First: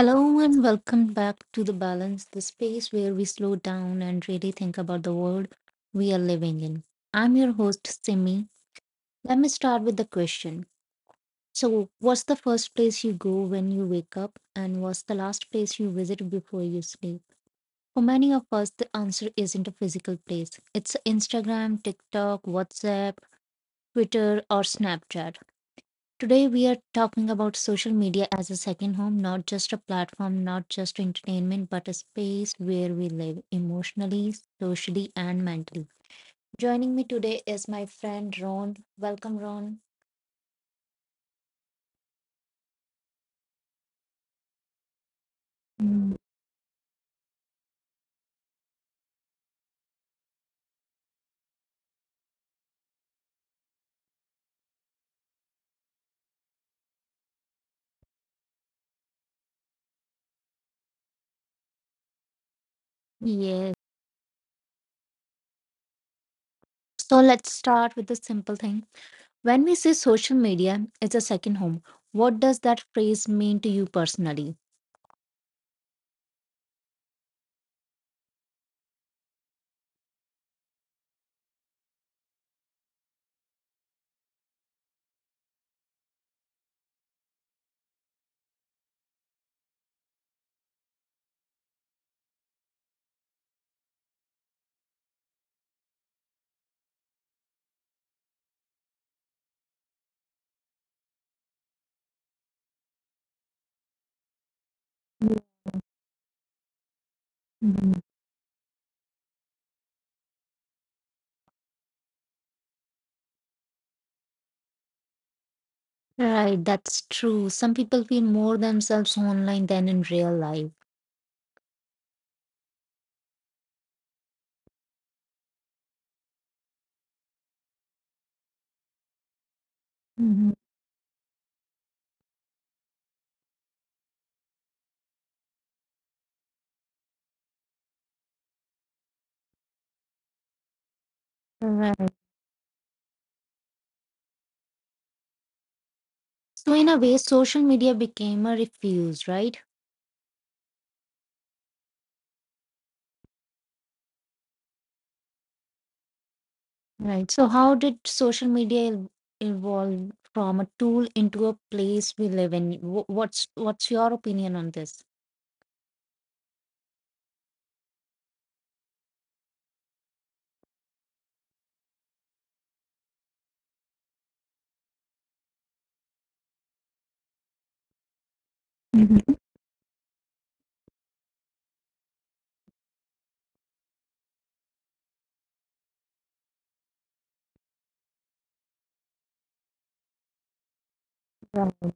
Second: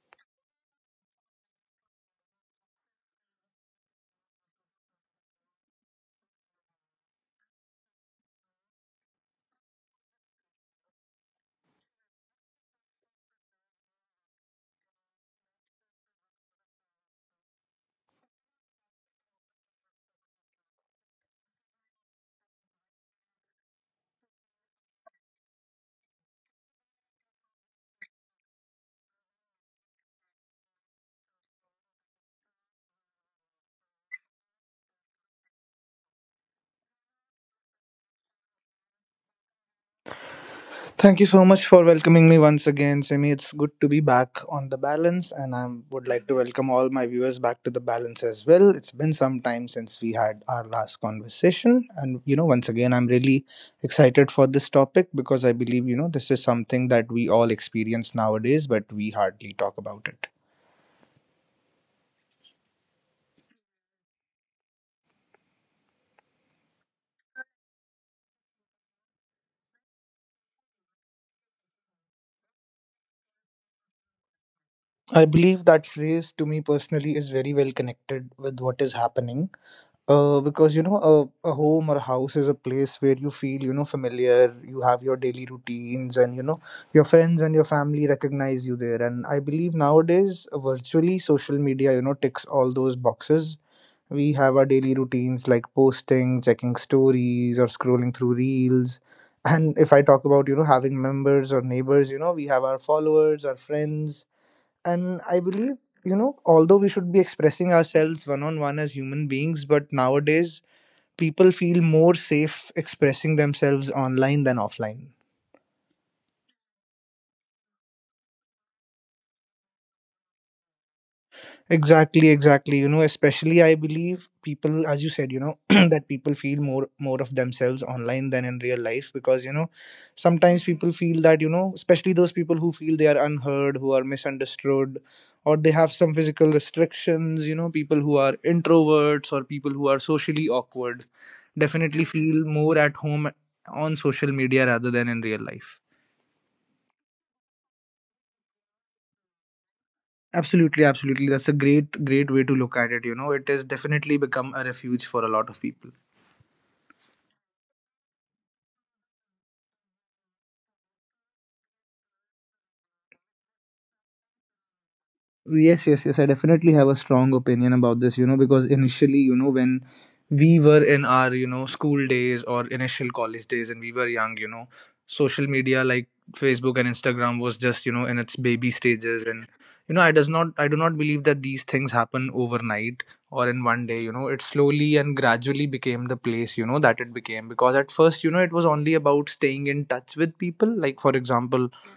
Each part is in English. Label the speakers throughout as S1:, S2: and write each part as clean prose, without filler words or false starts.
S1: Hello and welcome back to The Balance, the space where we slow down and really think about the world we are living in. I'm your host, Simi. Let me start with the question. So, what's the first place you go when you wake up, and what's the last place you visit before you sleep? For many of us, the answer isn't a physical place. It's Instagram, TikTok, WhatsApp, Twitter, or Snapchat. Today, we are talking about social media as a second home, not just a platform, not just entertainment, but a space where we live emotionally, socially, and mentally. Joining me today is my friend Ron. Welcome, Ron. Mm, Yes. So, let's start with a simple thing. When we say social media is a second home, what does that phrase mean to you personally? Mhm. Right, that's true. Some people feel more themselves online than in real life. Mhm. So in a way, social media became a refuge, right? Right. So how did social evolve from a tool into a place we live in? What's your opinion on this? Mhm. Right.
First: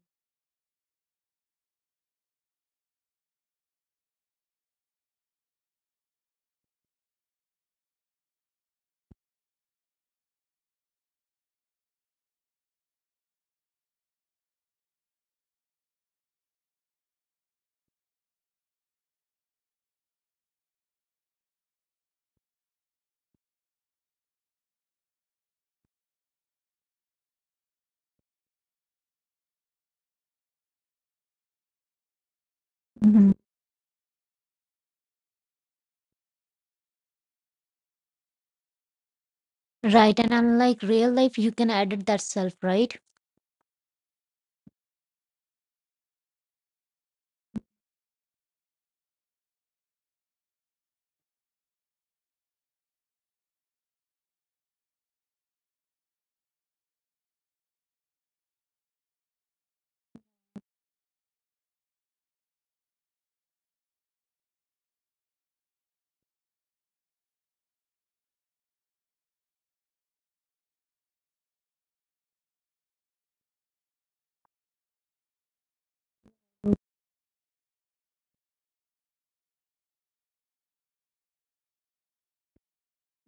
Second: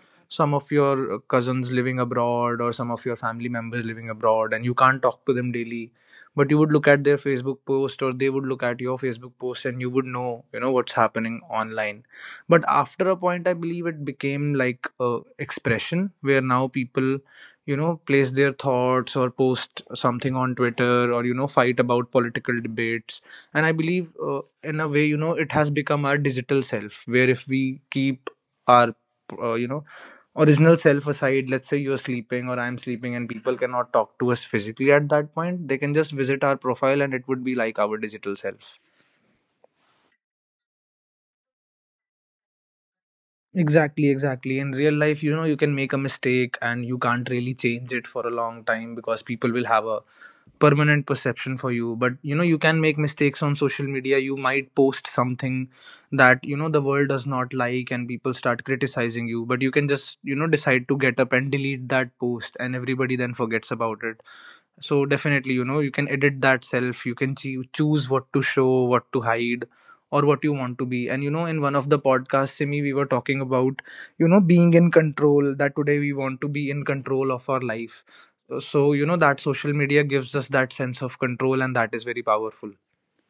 S1: Mhm. Right, and unlike real life, you can edit that self, right?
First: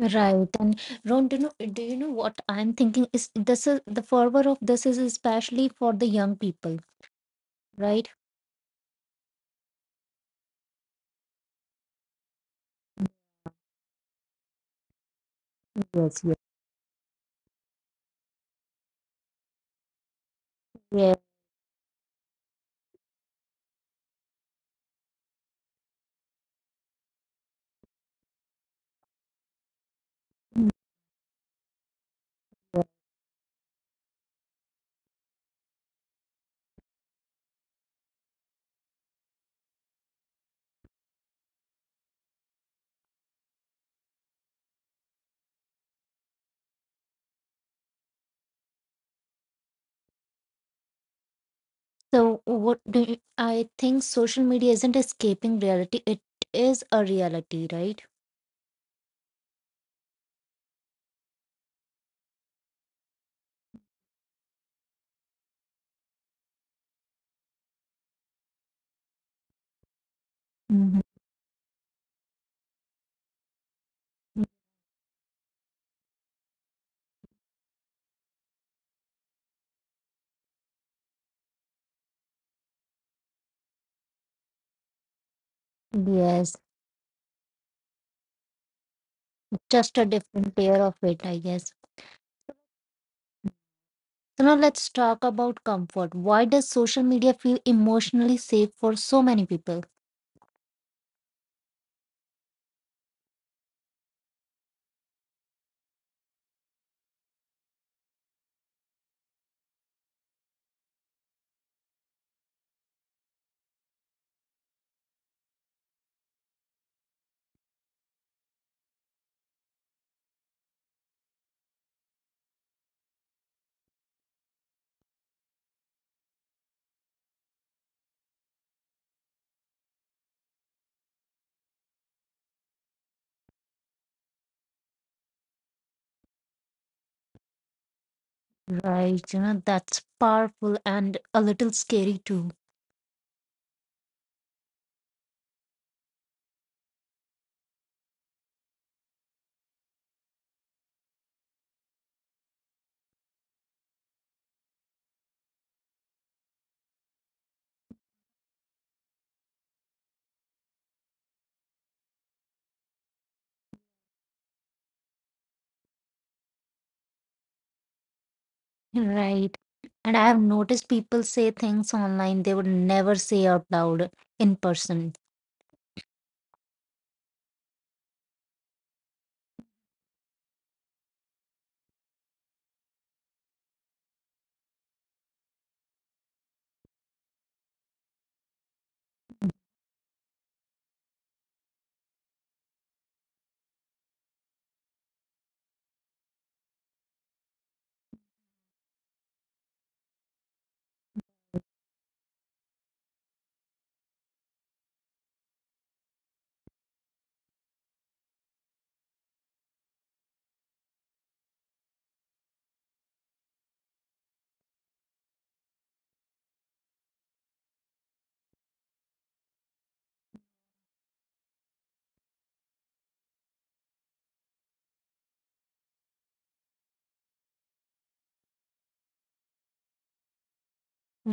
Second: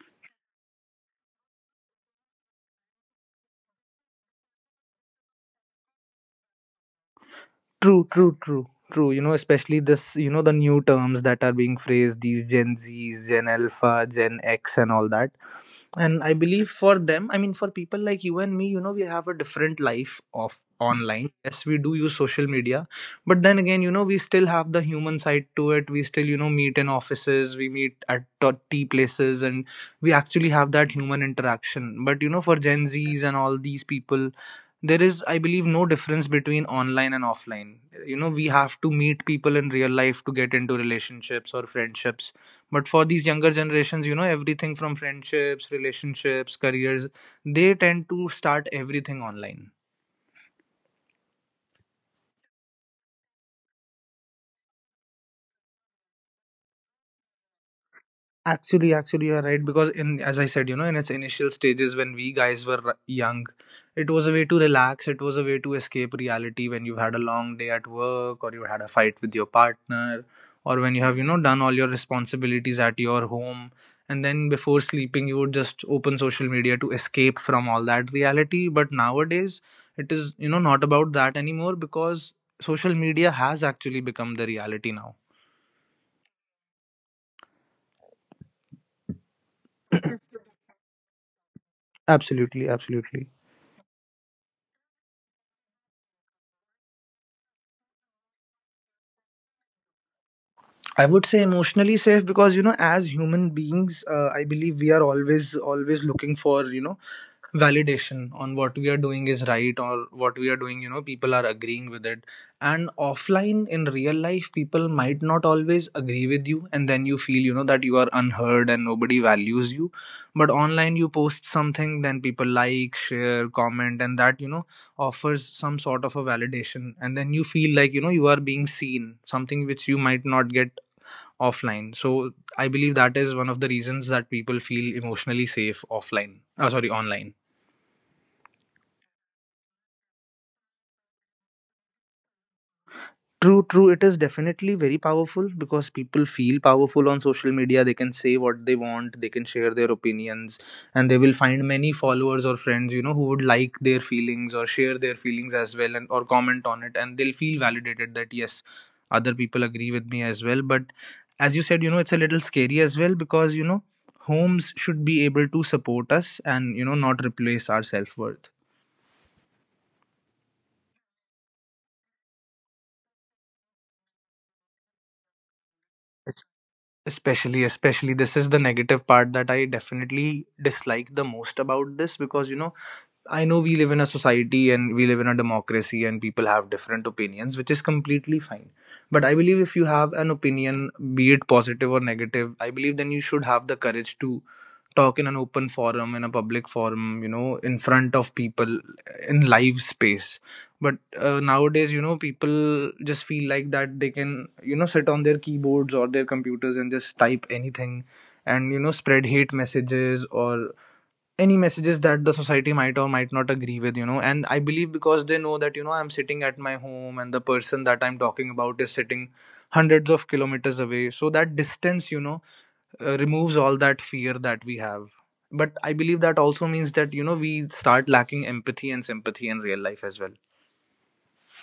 S1: Right, and Ron, do you know what I'm thinking? Is this is the fervor of this is especially for the young people, right? Yes, yes, yes. So, I think social media isn't escaping reality, it is a reality, right? Mhm. Yes, just a different layer of it, I guess. So, now let's talk about comfort. Why does social media feel emotionally safe for so many people? Right, that's powerful and a little scary too. Right. And I have noticed people say things online they would never say out loud in person.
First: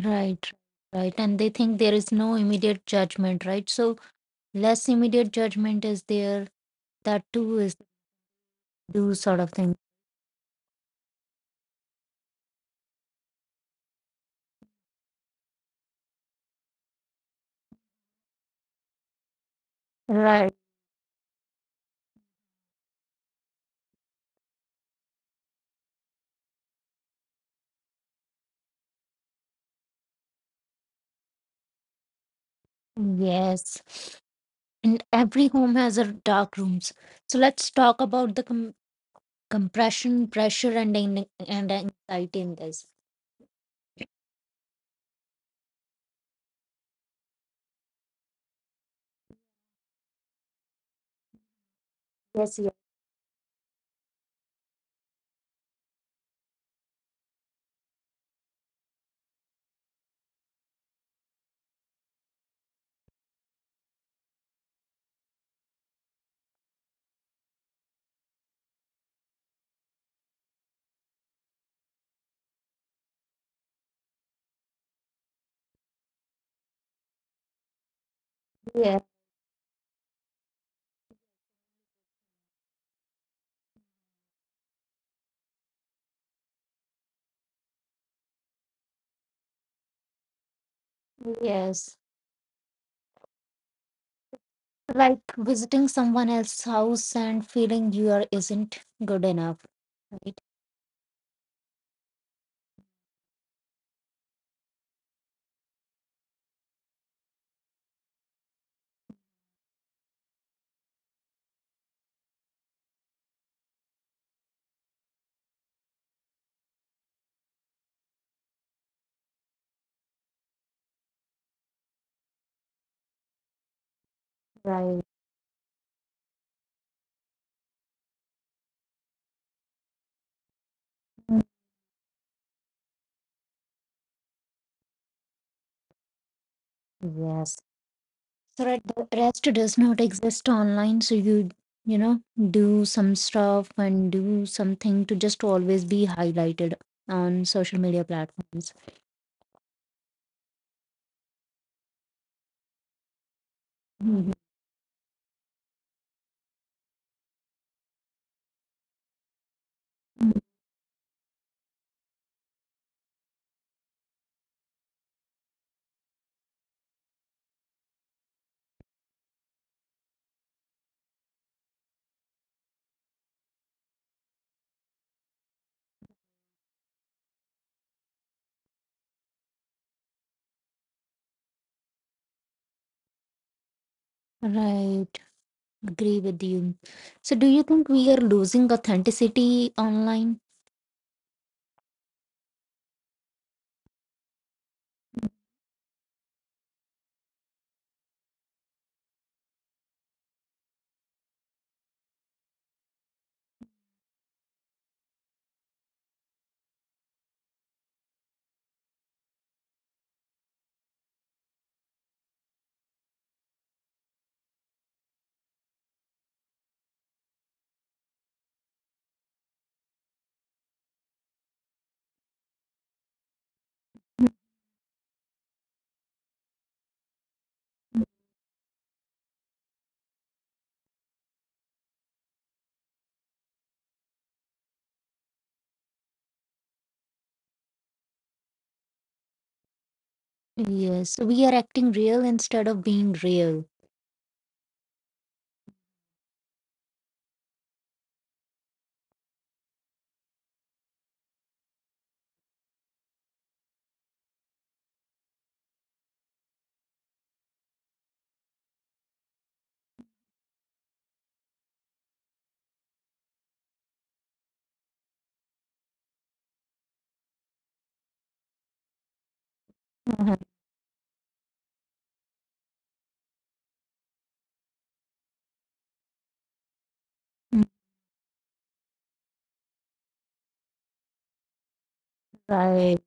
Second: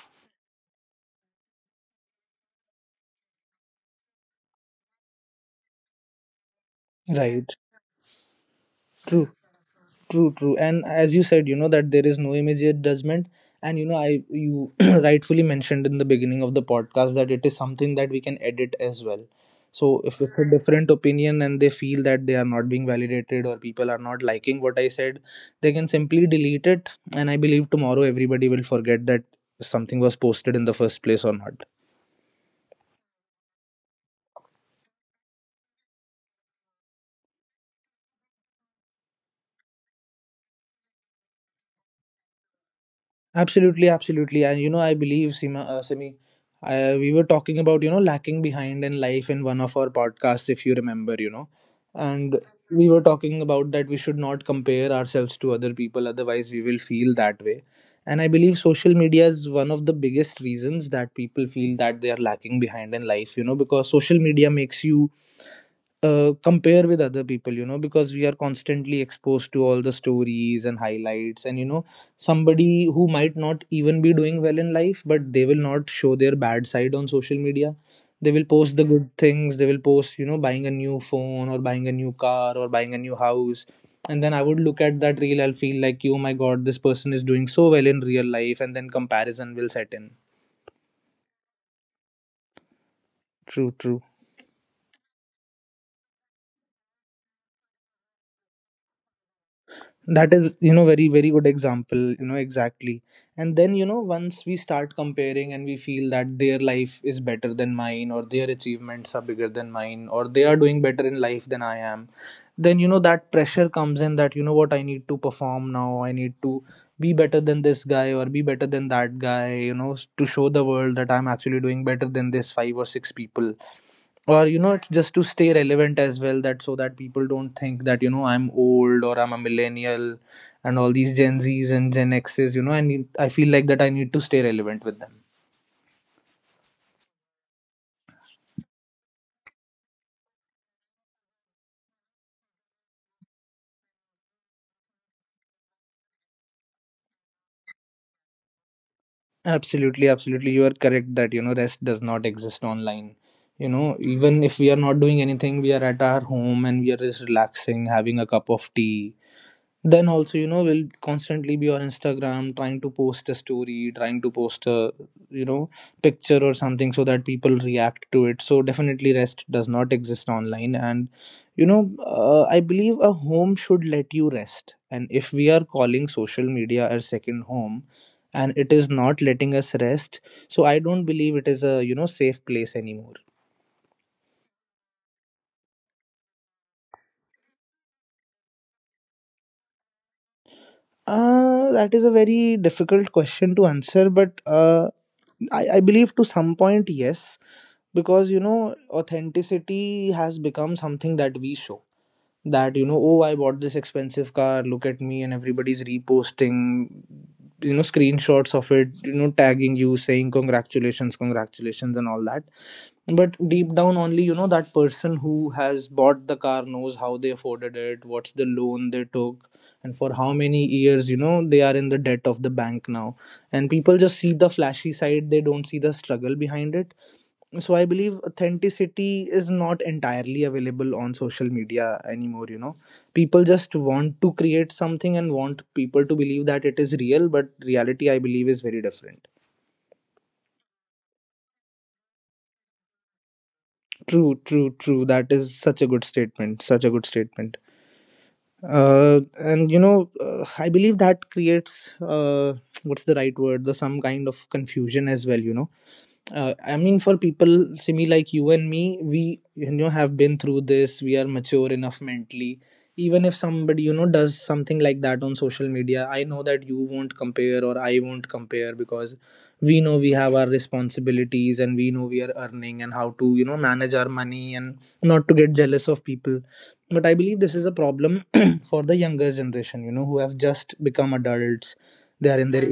S1: Right, right. And they think there is no immediate judgment, right? So less immediate judgment is there. That too is do sort of thing. Right. Yes. And every home has a dark rooms. So let's talk about the compression, pressure, and anxiety in this. Yes, yes, yes, yes. Like visiting someone else's house and feeling you are isn't good enough, right? Right. Mm, Yes. So right, the rest does not exist online. So you know do some stuff and do something to just always be highlighted on social media platforms. Mhm. Mm. Right, agree with you. So do you think we are losing authenticity online? Yes, so we are acting real instead of being real. Mhm. Mm. Right,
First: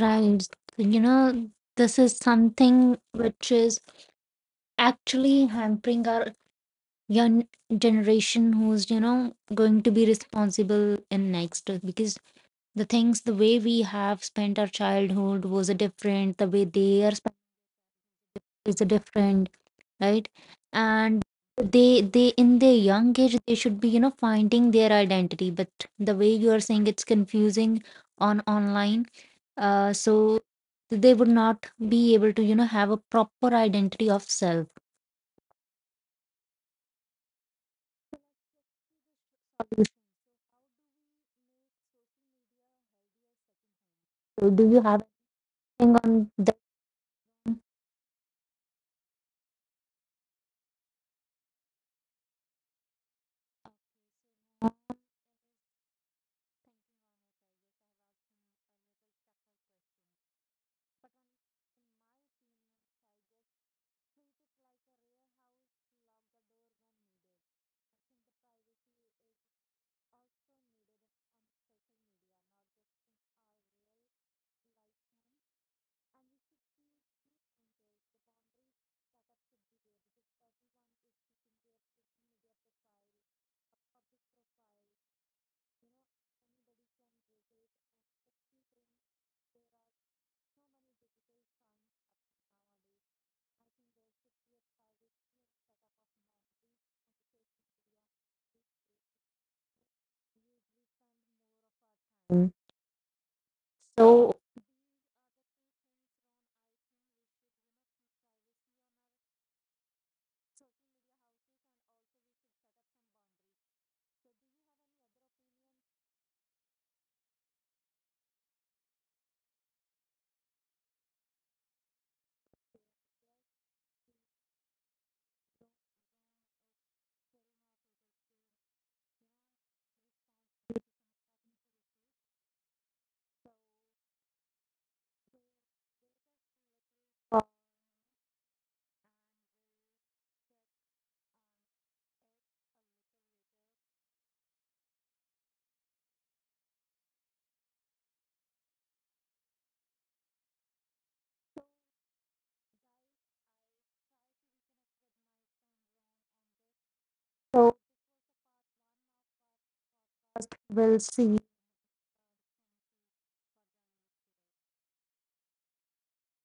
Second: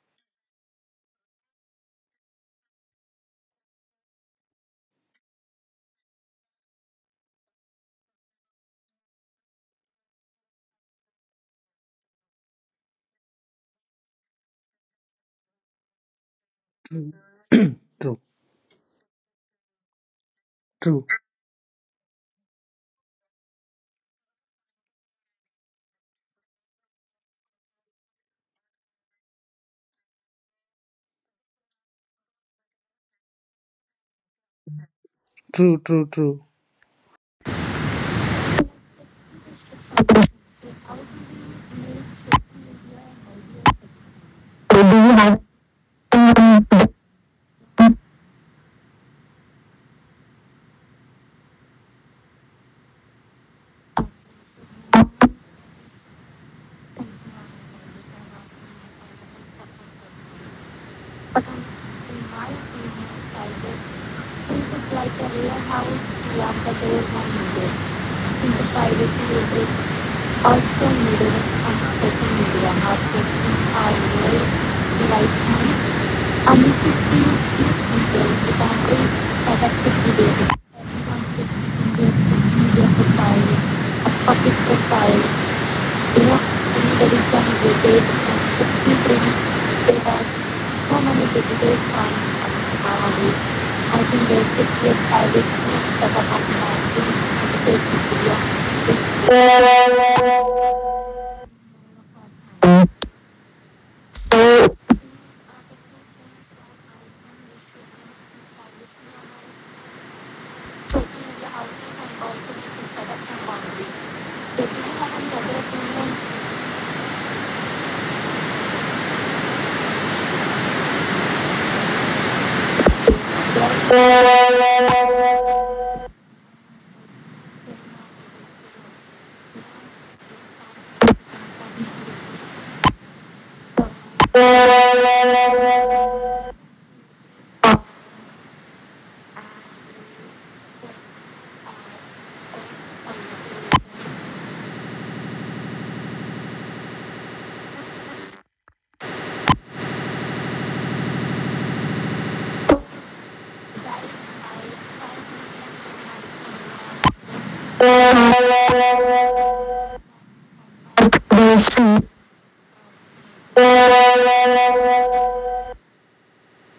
S1: right. So, You know, this is something which is actually hampering our young generation who's going to be responsible in next, because the things, the way we have spent our childhood was a different, the way they are spent is a different, right? And they, in their young age, they should be finding their identity, but the way you are saying, it's confusing on online, so they would not be able to have a proper identity of self. So do you have anything on that? Mm. So
S2: Thank
S1: Uh, So, we will see
S2: you.